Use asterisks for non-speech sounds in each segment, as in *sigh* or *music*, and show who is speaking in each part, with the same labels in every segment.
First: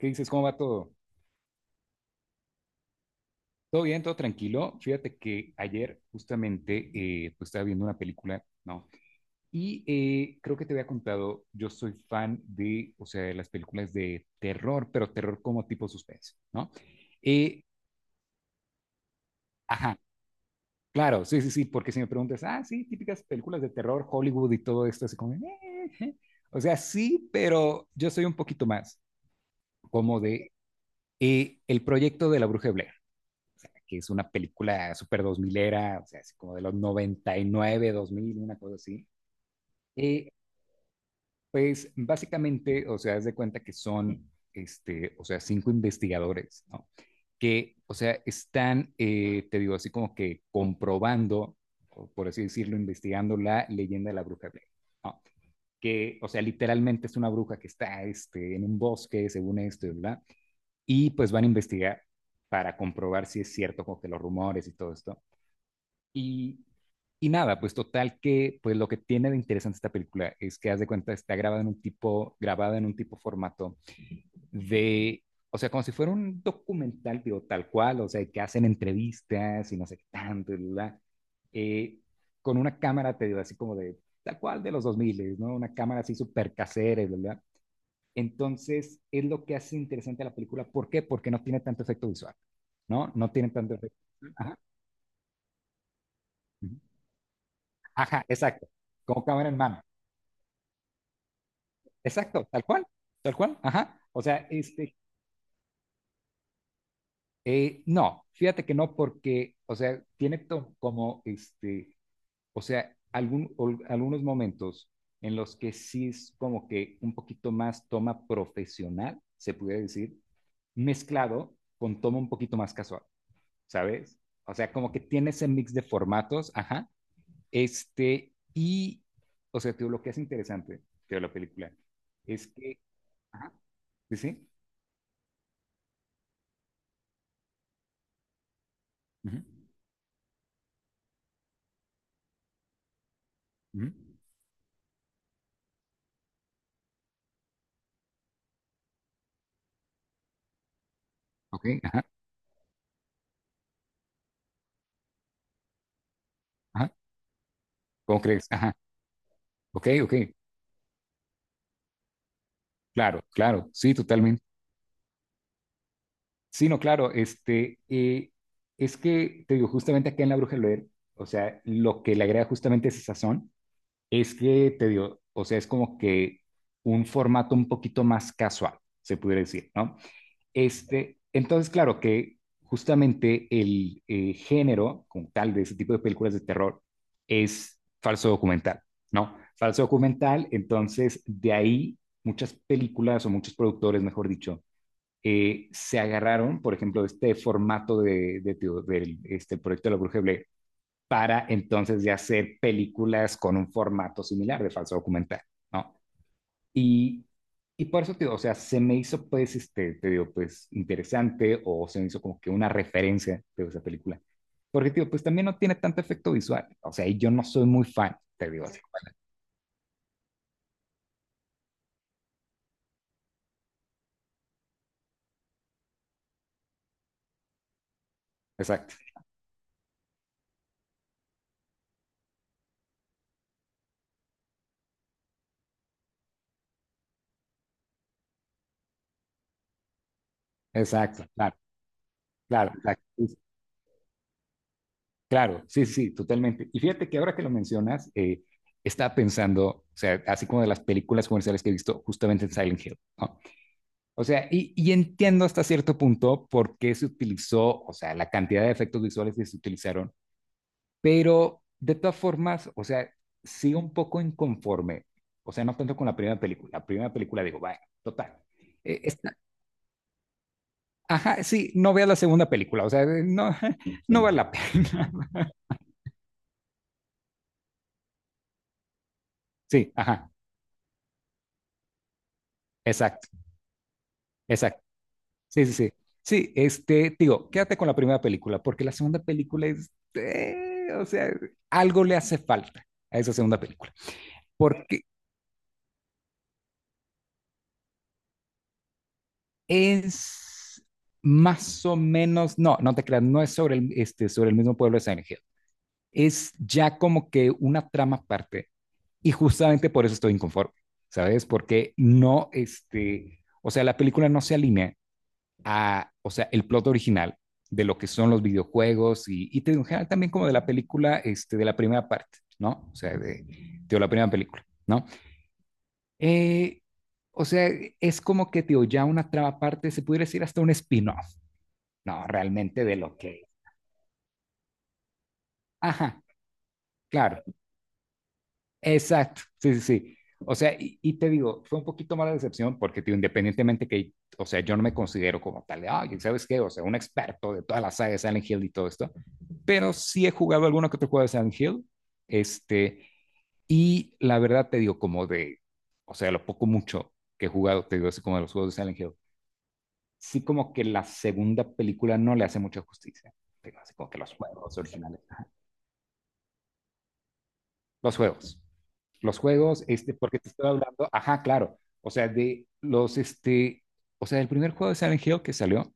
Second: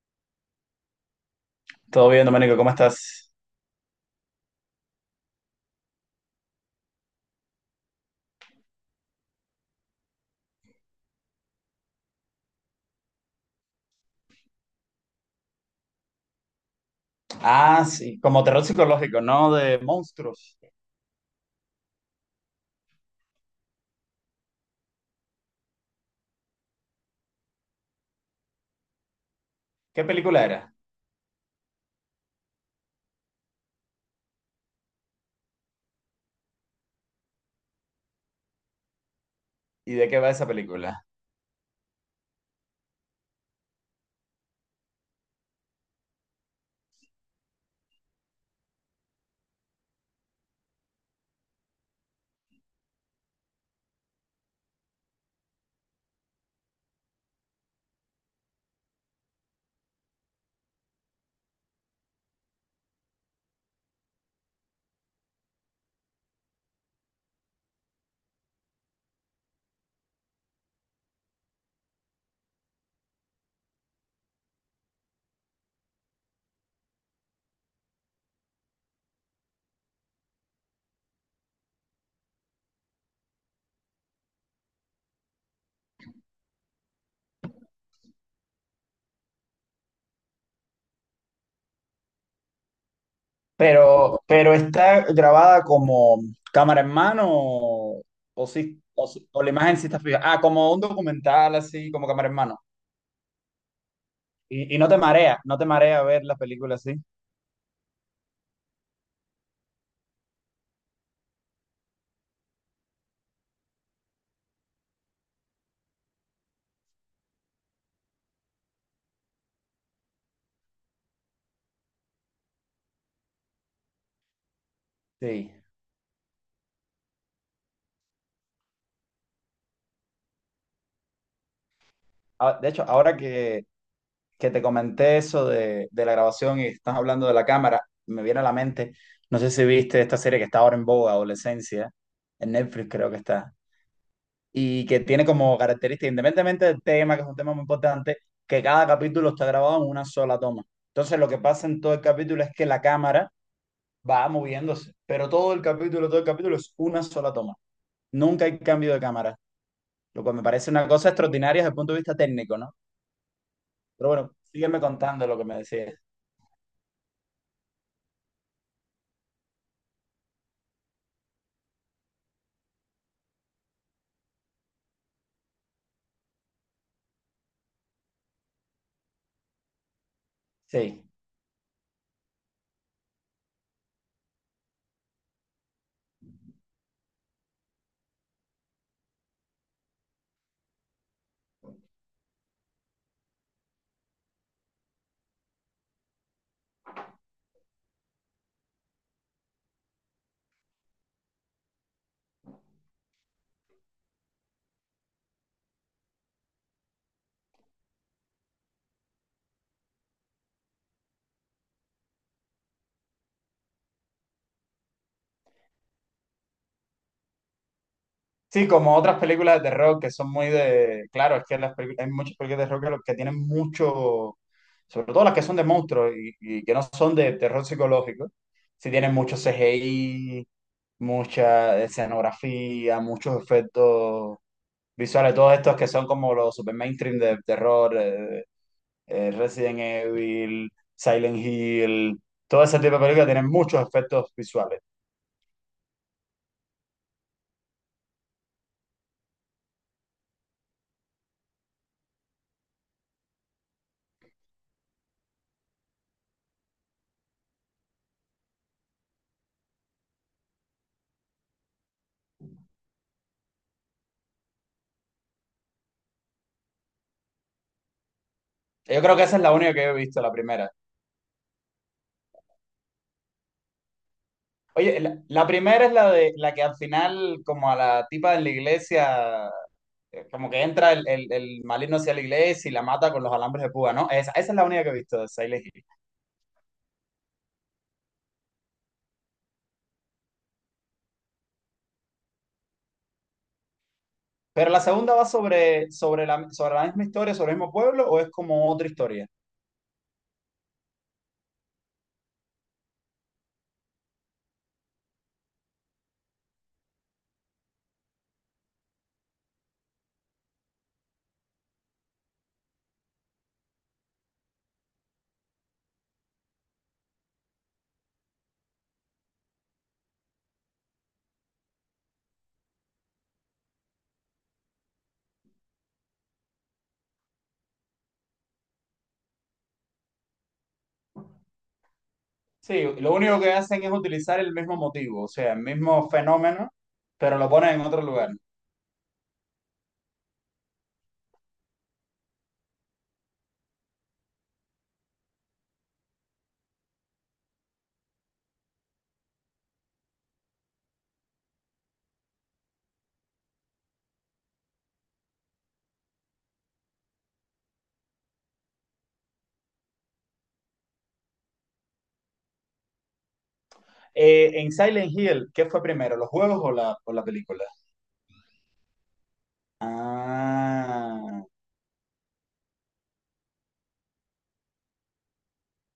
Speaker 1: ¿Qué dices? ¿Cómo va todo?
Speaker 2: Todo bien, Domenico, ¿cómo estás?
Speaker 1: Todo bien, todo tranquilo. Fíjate que ayer justamente pues estaba viendo una película, ¿no? Y creo que te había contado, yo soy fan de, o sea, de las películas de terror, pero terror como tipo suspense, ¿no? Eh,
Speaker 2: Ah, sí, como terror psicológico, ¿no? De
Speaker 1: ajá,
Speaker 2: monstruos.
Speaker 1: claro, sí, sí, sí, porque si me preguntas, ah, sí, típicas películas de terror, Hollywood y todo esto, así como, o sea, sí, pero yo soy un poquito más
Speaker 2: ¿Qué
Speaker 1: como
Speaker 2: película
Speaker 1: de
Speaker 2: era?
Speaker 1: el proyecto de la Bruja de Blair. Que es una película súper 2000 era, o sea, así como de los 99, 2000 una cosa así.
Speaker 2: ¿Y de qué
Speaker 1: Y
Speaker 2: va esa película?
Speaker 1: pues básicamente, o sea, haz de cuenta que son, este, o sea, cinco investigadores, ¿no? Que, o sea, están, te digo, así como que comprobando, o por así decirlo, investigando la leyenda de la bruja Blair, ¿no? Que, o sea, literalmente es una bruja que está este, en un bosque, según esto, ¿verdad? Y pues van a investigar para comprobar si es cierto como que los rumores y todo esto. Y Y nada, pues total que pues lo que tiene de interesante esta película es que haz de cuenta está grabada en un tipo formato de o sea, como si fuera un documental, digo, tal cual, o sea, que hacen entrevistas y no sé qué tanto, y bla, eh, con una cámara, te digo, así como de, tal cual de los 2000, ¿no? Una cámara así súper casera, y bla, bla. Entonces, es lo que hace interesante a la película. ¿Por qué? Porque no tiene tanto efecto visual, ¿no? No tiene tanto efecto.
Speaker 2: Pero
Speaker 1: Ajá,
Speaker 2: está grabada como
Speaker 1: ujú.
Speaker 2: cámara en mano o,
Speaker 1: Ajá,
Speaker 2: o
Speaker 1: exacto.
Speaker 2: sí, o,
Speaker 1: Como
Speaker 2: sí- o
Speaker 1: cámara
Speaker 2: la
Speaker 1: en
Speaker 2: imagen
Speaker 1: mano.
Speaker 2: sí está fija. Ah, como un documental así, como cámara en
Speaker 1: Exacto,
Speaker 2: mano.
Speaker 1: tal cual, ajá. O sea,
Speaker 2: Y no
Speaker 1: este,
Speaker 2: te marea, no te marea ver la película así.
Speaker 1: no, fíjate que no, porque, o sea, como, este, o sea, algunos momentos en los que sí es como que un poquito más toma profesional, se pudiera decir, mezclado con toma un poquito más casual, ¿sabes? O sea, como que tiene ese
Speaker 2: Sí.
Speaker 1: mix de formatos, ajá. Este, y, o sea, te digo, lo que es interesante de la película es
Speaker 2: Ah, de
Speaker 1: que,
Speaker 2: hecho, ahora
Speaker 1: ajá,
Speaker 2: que
Speaker 1: sí, sí.
Speaker 2: que te comenté eso de la grabación y estás hablando de la cámara, me viene a la mente,
Speaker 1: Ujú.
Speaker 2: no sé si viste esta serie que está ahora en boga, Adolescencia, en Netflix creo que está,
Speaker 1: Ujú.
Speaker 2: y que tiene como característica, independientemente del tema, que es un tema muy importante, que cada capítulo está grabado en una sola toma. Entonces lo que
Speaker 1: Ok,
Speaker 2: pasa en todo el
Speaker 1: ajá,
Speaker 2: capítulo es que la cámara va moviéndose, pero todo el capítulo es
Speaker 1: ajá.
Speaker 2: una sola toma.
Speaker 1: ¿Cómo
Speaker 2: Nunca
Speaker 1: crees?
Speaker 2: hay
Speaker 1: Ajá.
Speaker 2: cambio de cámara,
Speaker 1: Ok, ok.
Speaker 2: lo cual me parece una cosa extraordinaria desde el punto de vista técnico, ¿no?
Speaker 1: Claro, claro. Sí,
Speaker 2: Pero bueno,
Speaker 1: totalmente.
Speaker 2: sígueme contando lo que me decías.
Speaker 1: Sí, no, claro. Este, es que te digo, justamente acá en La Bruja del Oer, o sea, lo que le agrega justamente ese sazón es que te digo, o sea, es como que un formato un poquito más casual, se pudiera decir, ¿no?
Speaker 2: Sí.
Speaker 1: Este, entonces, claro que justamente el género, como tal, de ese tipo de películas de terror es falso documental, ¿no? Falso documental, entonces de ahí muchas películas o muchos productores, mejor dicho, se agarraron, por ejemplo, de este formato de este proyecto de la Bruja de Blair para entonces de hacer películas con un formato similar de falso documental, ¿no? Y y por eso te digo, o sea, se me hizo pues, este, te digo, pues interesante o se me hizo como que una referencia de esa película. Porque, tío, pues también no tiene tanto efecto visual. O sea, y yo no soy muy fan, te digo
Speaker 2: Sí,
Speaker 1: así.
Speaker 2: como otras películas de terror que son muy de. Claro, es que hay muchas películas de terror que, que tienen mucho, sobre todo las que son de monstruos y que no son de terror psicológico, sí
Speaker 1: Exacto,
Speaker 2: tienen mucho CGI, mucha escenografía, muchos efectos visuales, todos estos que son como los super mainstream de terror, Resident Evil,
Speaker 1: exacto,
Speaker 2: Silent
Speaker 1: claro,
Speaker 2: Hill, todo
Speaker 1: claro,
Speaker 2: ese tipo de
Speaker 1: exacto.
Speaker 2: películas
Speaker 1: Sí,
Speaker 2: tienen muchos efectos visuales.
Speaker 1: claro, sí, sí, totalmente. Y fíjate que ahora que lo mencionas, estaba pensando, o sea, así como de las películas comerciales que he visto justamente en Silent Hill, ¿no? O sea, y entiendo hasta cierto punto por qué se utilizó, o sea, la cantidad de efectos visuales que se utilizaron. Pero de todas formas, o sea, sí un poco inconforme. O sea, no tanto con la primera película. La primera película digo, vaya, total.
Speaker 2: Yo
Speaker 1: eh,
Speaker 2: creo que
Speaker 1: está-
Speaker 2: esa es la única que yo he visto, la primera.
Speaker 1: ajá, sí, no veas la segunda película. O sea, no, *laughs* no vale la
Speaker 2: Oye,
Speaker 1: pena.
Speaker 2: la,
Speaker 1: *laughs*
Speaker 2: la primera es la de la que al final, como a la tipa de la iglesia,
Speaker 1: Sí, ajá,
Speaker 2: como que entra el maligno hacia la iglesia y la mata con
Speaker 1: exacto,
Speaker 2: los alambres de púa, ¿no? Esa es la
Speaker 1: exacto.
Speaker 2: única que he visto de Silent
Speaker 1: Sí, sí,
Speaker 2: Hill.
Speaker 1: sí. Sí, este, digo, quédate con la primera película, porque la segunda película es, o sea, algo le hace falta a esa segunda película.
Speaker 2: Pero la
Speaker 1: Porque
Speaker 2: segunda va sobre la misma historia, sobre el mismo pueblo, o es como otra historia.
Speaker 1: es más o menos, no, no te creas, no es sobre el, este, sobre el mismo pueblo de Silent Hill. Es ya como que una trama aparte. Y justamente por eso estoy inconforme, ¿sabes? Porque no, este, o sea, la película no se alinea a, o sea, el plot original de lo que son los videojuegos y te digo, en general también como de la película, este, de la primera parte, ¿no? O sea, de la primera película, ¿no? Eh, o sea, es como que, tío, ya una trama aparte, se pudiera decir hasta un spin-off, no,
Speaker 2: Sí,
Speaker 1: realmente de
Speaker 2: lo
Speaker 1: lo
Speaker 2: único
Speaker 1: que.
Speaker 2: que hacen es utilizar el mismo motivo, o sea, el mismo
Speaker 1: Ajá,
Speaker 2: fenómeno, pero
Speaker 1: claro,
Speaker 2: lo ponen en otro lugar.
Speaker 1: exacto, sí, sí, sí. O sea, y te digo, fue un poquito mala decepción porque, tío, independientemente que, o sea, yo no me considero como tal de, ay, ¿sabes qué? O sea, un experto de toda la saga de Silent Hill y todo esto, pero sí he jugado alguno que otro juego de Silent Hill, este, y la verdad te digo, como de, o sea, lo poco mucho que he jugado, te digo, así como de los juegos de Silent Hill, sí como que la segunda película no le hace mucha justicia, te digo, así como que los
Speaker 2: En
Speaker 1: juegos
Speaker 2: Silent
Speaker 1: originales, ajá,
Speaker 2: Hill, ¿qué fue primero, los juegos o la película?
Speaker 1: los juegos. Los juegos, este, porque te estoy hablando, ajá,
Speaker 2: Ah,
Speaker 1: claro, o sea, de los, este, o sea, el primer juego de Silent Hill que salió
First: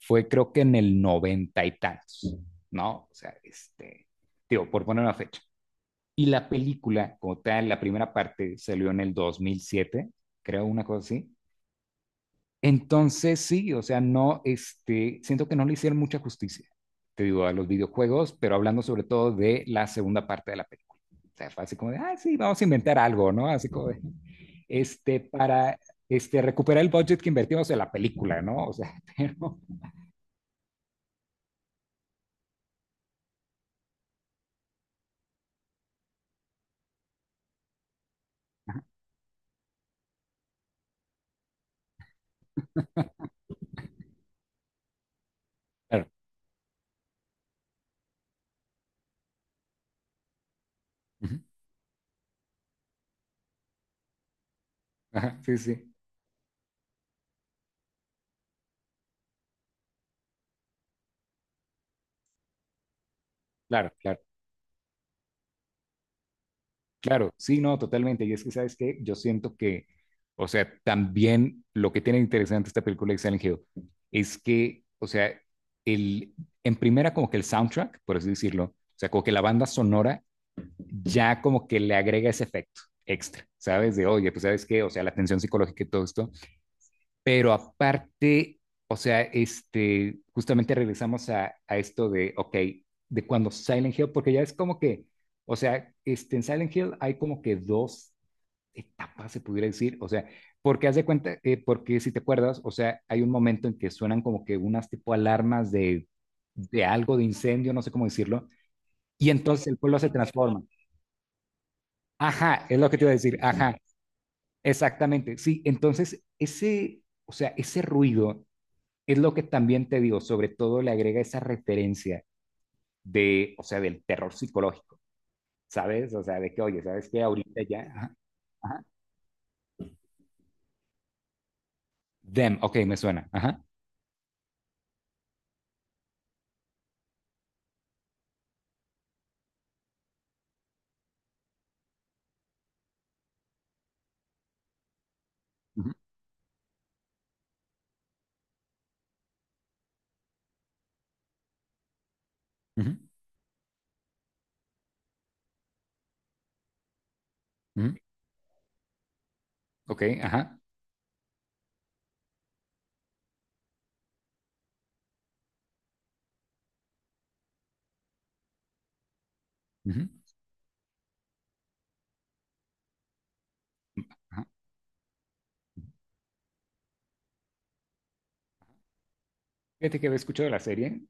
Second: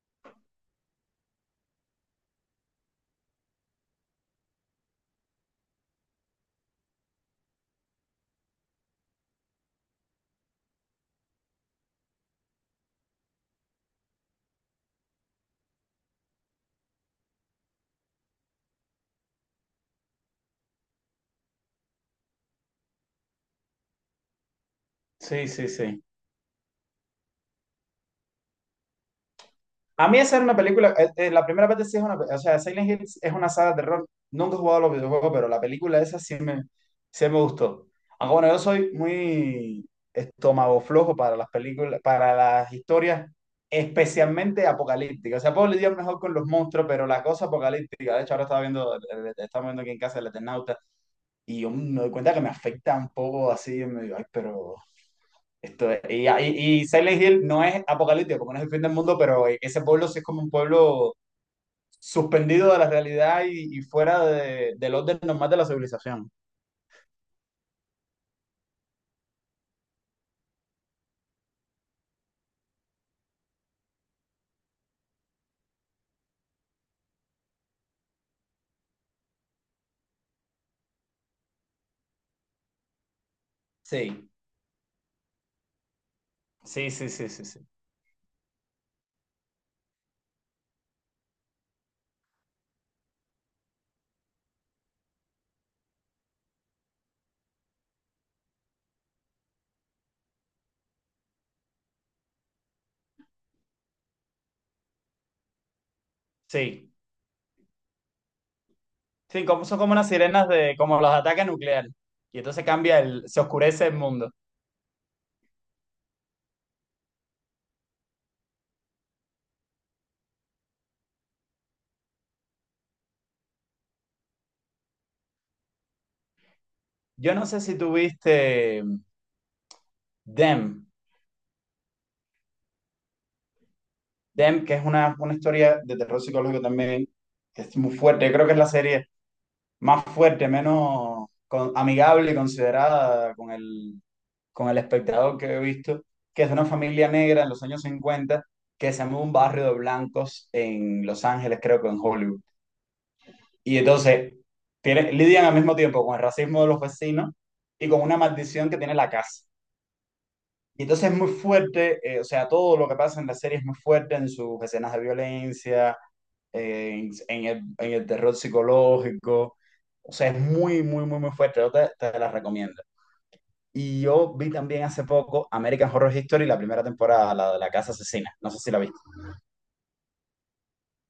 Speaker 1: fue creo que en el noventa y tantos, ¿no? O sea, este, digo, por poner una fecha. Y la película, como tal, la primera parte salió en el 2007 creo, una cosa así, entonces, sí, o sea, no, este, siento que no le hicieron mucha justicia, te digo, a los videojuegos, pero hablando sobre todo de la segunda parte de la película. O sea, fue así como de, ah, sí, vamos a inventar algo, ¿no? Así como de, este,
Speaker 2: sí, sí,
Speaker 1: para,
Speaker 2: sí.
Speaker 1: este, recuperar el budget que invertimos en la película, ¿no? O sea, *laughs* pero,
Speaker 2: A mí esa era una película, la primera parte sí es una, o sea, Silent Hill es una saga de terror. Nunca he jugado a los videojuegos, pero la película esa sí me gustó. Aunque bueno, yo soy muy estómago flojo para las películas, para las historias, especialmente apocalípticas. O sea, puedo lidiar
Speaker 1: claro.
Speaker 2: mejor con los monstruos, pero la cosa apocalíptica, de hecho ahora estaba viendo, estamos viendo aquí en casa el Eternauta,
Speaker 1: Ujú.
Speaker 2: y yo me doy cuenta que me afecta un poco así, me digo, ay, pero
Speaker 1: Ajá, sí,
Speaker 2: esto,
Speaker 1: sí,
Speaker 2: y Silent Hill no es apocalíptico, porque no es el fin del mundo, pero ese pueblo sí es como un pueblo suspendido de la realidad y
Speaker 1: claro, claro.
Speaker 2: fuera del orden normal de la civilización.
Speaker 1: Claro, sí, no, totalmente. Y es que, ¿sabes qué? Yo siento que, o sea, también lo que tiene de interesante esta película de Silent Hill es que, o sea, el, en primera como que el soundtrack, por así decirlo, o sea, como que la banda sonora ya como que le agrega ese efecto extra, ¿sabes? De,
Speaker 2: Sí,
Speaker 1: oye, pues, ¿sabes qué? O sea, la tensión psicológica y todo esto
Speaker 2: sí, sí, sí, sí,
Speaker 1: pero
Speaker 2: sí.
Speaker 1: aparte, o sea, este, justamente regresamos a esto de, ok, de cuando Silent Hill, porque ya es como que, o sea, este, en Silent Hill hay como que dos etapas, se pudiera decir, o sea, porque haz de cuenta, porque si te acuerdas, o sea, hay un momento en que suenan como que unas tipo alarmas de
Speaker 2: Sí,
Speaker 1: algo, de incendio, no sé cómo decirlo, y
Speaker 2: sí,
Speaker 1: entonces el
Speaker 2: son como
Speaker 1: pueblo
Speaker 2: unas
Speaker 1: se
Speaker 2: sirenas
Speaker 1: transforma.
Speaker 2: como los ataques nucleares. Y entonces
Speaker 1: Ajá, es lo que
Speaker 2: cambia
Speaker 1: te iba a decir,
Speaker 2: se
Speaker 1: ajá,
Speaker 2: oscurece el mundo.
Speaker 1: exactamente, sí, entonces ese, o sea, ese ruido es lo que también te digo, sobre todo le agrega esa referencia de, o sea, del terror psicológico, ¿sabes? O sea, de que, oye, ¿sabes qué?
Speaker 2: Yo no
Speaker 1: Ahorita
Speaker 2: sé si
Speaker 1: ya, ajá, ajá.
Speaker 2: tuviste them
Speaker 1: Them, ok, me suena, ajá,
Speaker 2: them que es una historia de terror psicológico también, que es muy fuerte. Yo creo que es la serie, más fuerte, menos amigable y considerada con el, espectador que he
Speaker 1: ujú,
Speaker 2: visto, que es de una familia negra en los años 50 que se muda a un barrio de blancos en Los Ángeles, creo que en Hollywood.
Speaker 1: ujú,
Speaker 2: Y entonces tiene, lidian al mismo tiempo con el racismo de los vecinos y
Speaker 1: ujú,
Speaker 2: con una maldición que tiene la casa.
Speaker 1: ok, ajá,
Speaker 2: Y entonces es muy fuerte, o sea, todo lo que pasa en la serie es muy fuerte en sus escenas de violencia, en el terror psicológico.
Speaker 1: ujú,
Speaker 2: O sea, es muy, muy, muy, muy fuerte. Yo te la recomiendo. Y yo
Speaker 1: ajá.
Speaker 2: vi también hace poco American Horror History, la primera temporada, la de la casa asesina. No sé si la viste.
Speaker 1: Fíjate que había escuchado la serie,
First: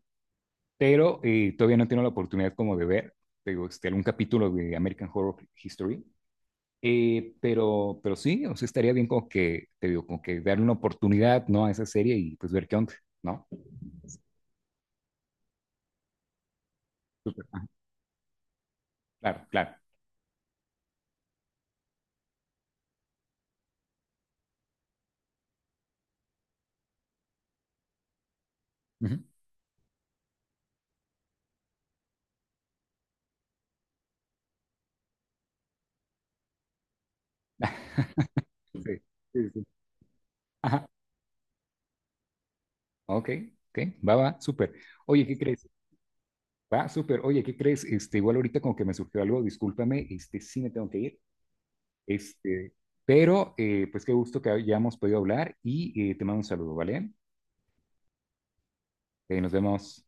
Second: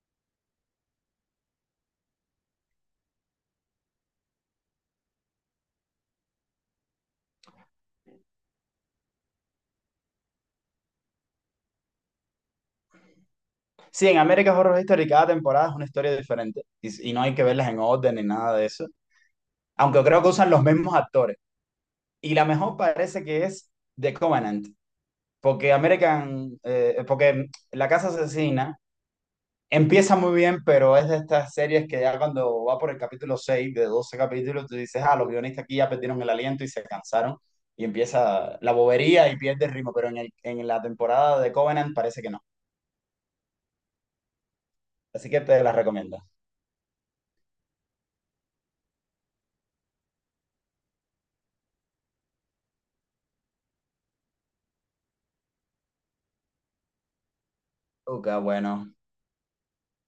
Speaker 1: pero todavía no tengo la oportunidad como de ver, te digo, este, algún capítulo de American Horror History, pero sí, o sea, estaría bien como que, te digo, como que darle una oportunidad, ¿no? A esa serie y pues ver qué onda, ¿no?
Speaker 2: Sí, en American Horror Story cada temporada es una historia diferente y no hay que
Speaker 1: Súper, ajá,
Speaker 2: verlas en orden ni nada de eso.
Speaker 1: claro, claro.
Speaker 2: Aunque creo que usan los mismos actores. Y la mejor parece que es The Covenant. Porque La Casa Asesina
Speaker 1: Ujú.
Speaker 2: empieza muy bien, pero es de estas series que ya cuando va por el capítulo 6 de 12 capítulos, tú dices, ah, los guionistas aquí ya perdieron el aliento y se cansaron. Y empieza la
Speaker 1: Sí,
Speaker 2: bobería y
Speaker 1: sí,
Speaker 2: pierde
Speaker 1: sí.
Speaker 2: el ritmo, pero en, en la
Speaker 1: Ajá,
Speaker 2: temporada de Covenant parece que no.
Speaker 1: ok, ok, va, va, súper. Oye,
Speaker 2: Así
Speaker 1: ¿qué
Speaker 2: que te
Speaker 1: crees?
Speaker 2: las recomiendo.
Speaker 1: Va, súper. Oye, ¿qué crees? Este, igual ahorita como que me surgió algo, discúlpame, este, sí me tengo que ir, este, pero pues qué gusto que hayamos podido hablar y te mando un saludo, ¿vale?
Speaker 2: Uca, bueno,
Speaker 1: Nos vemos.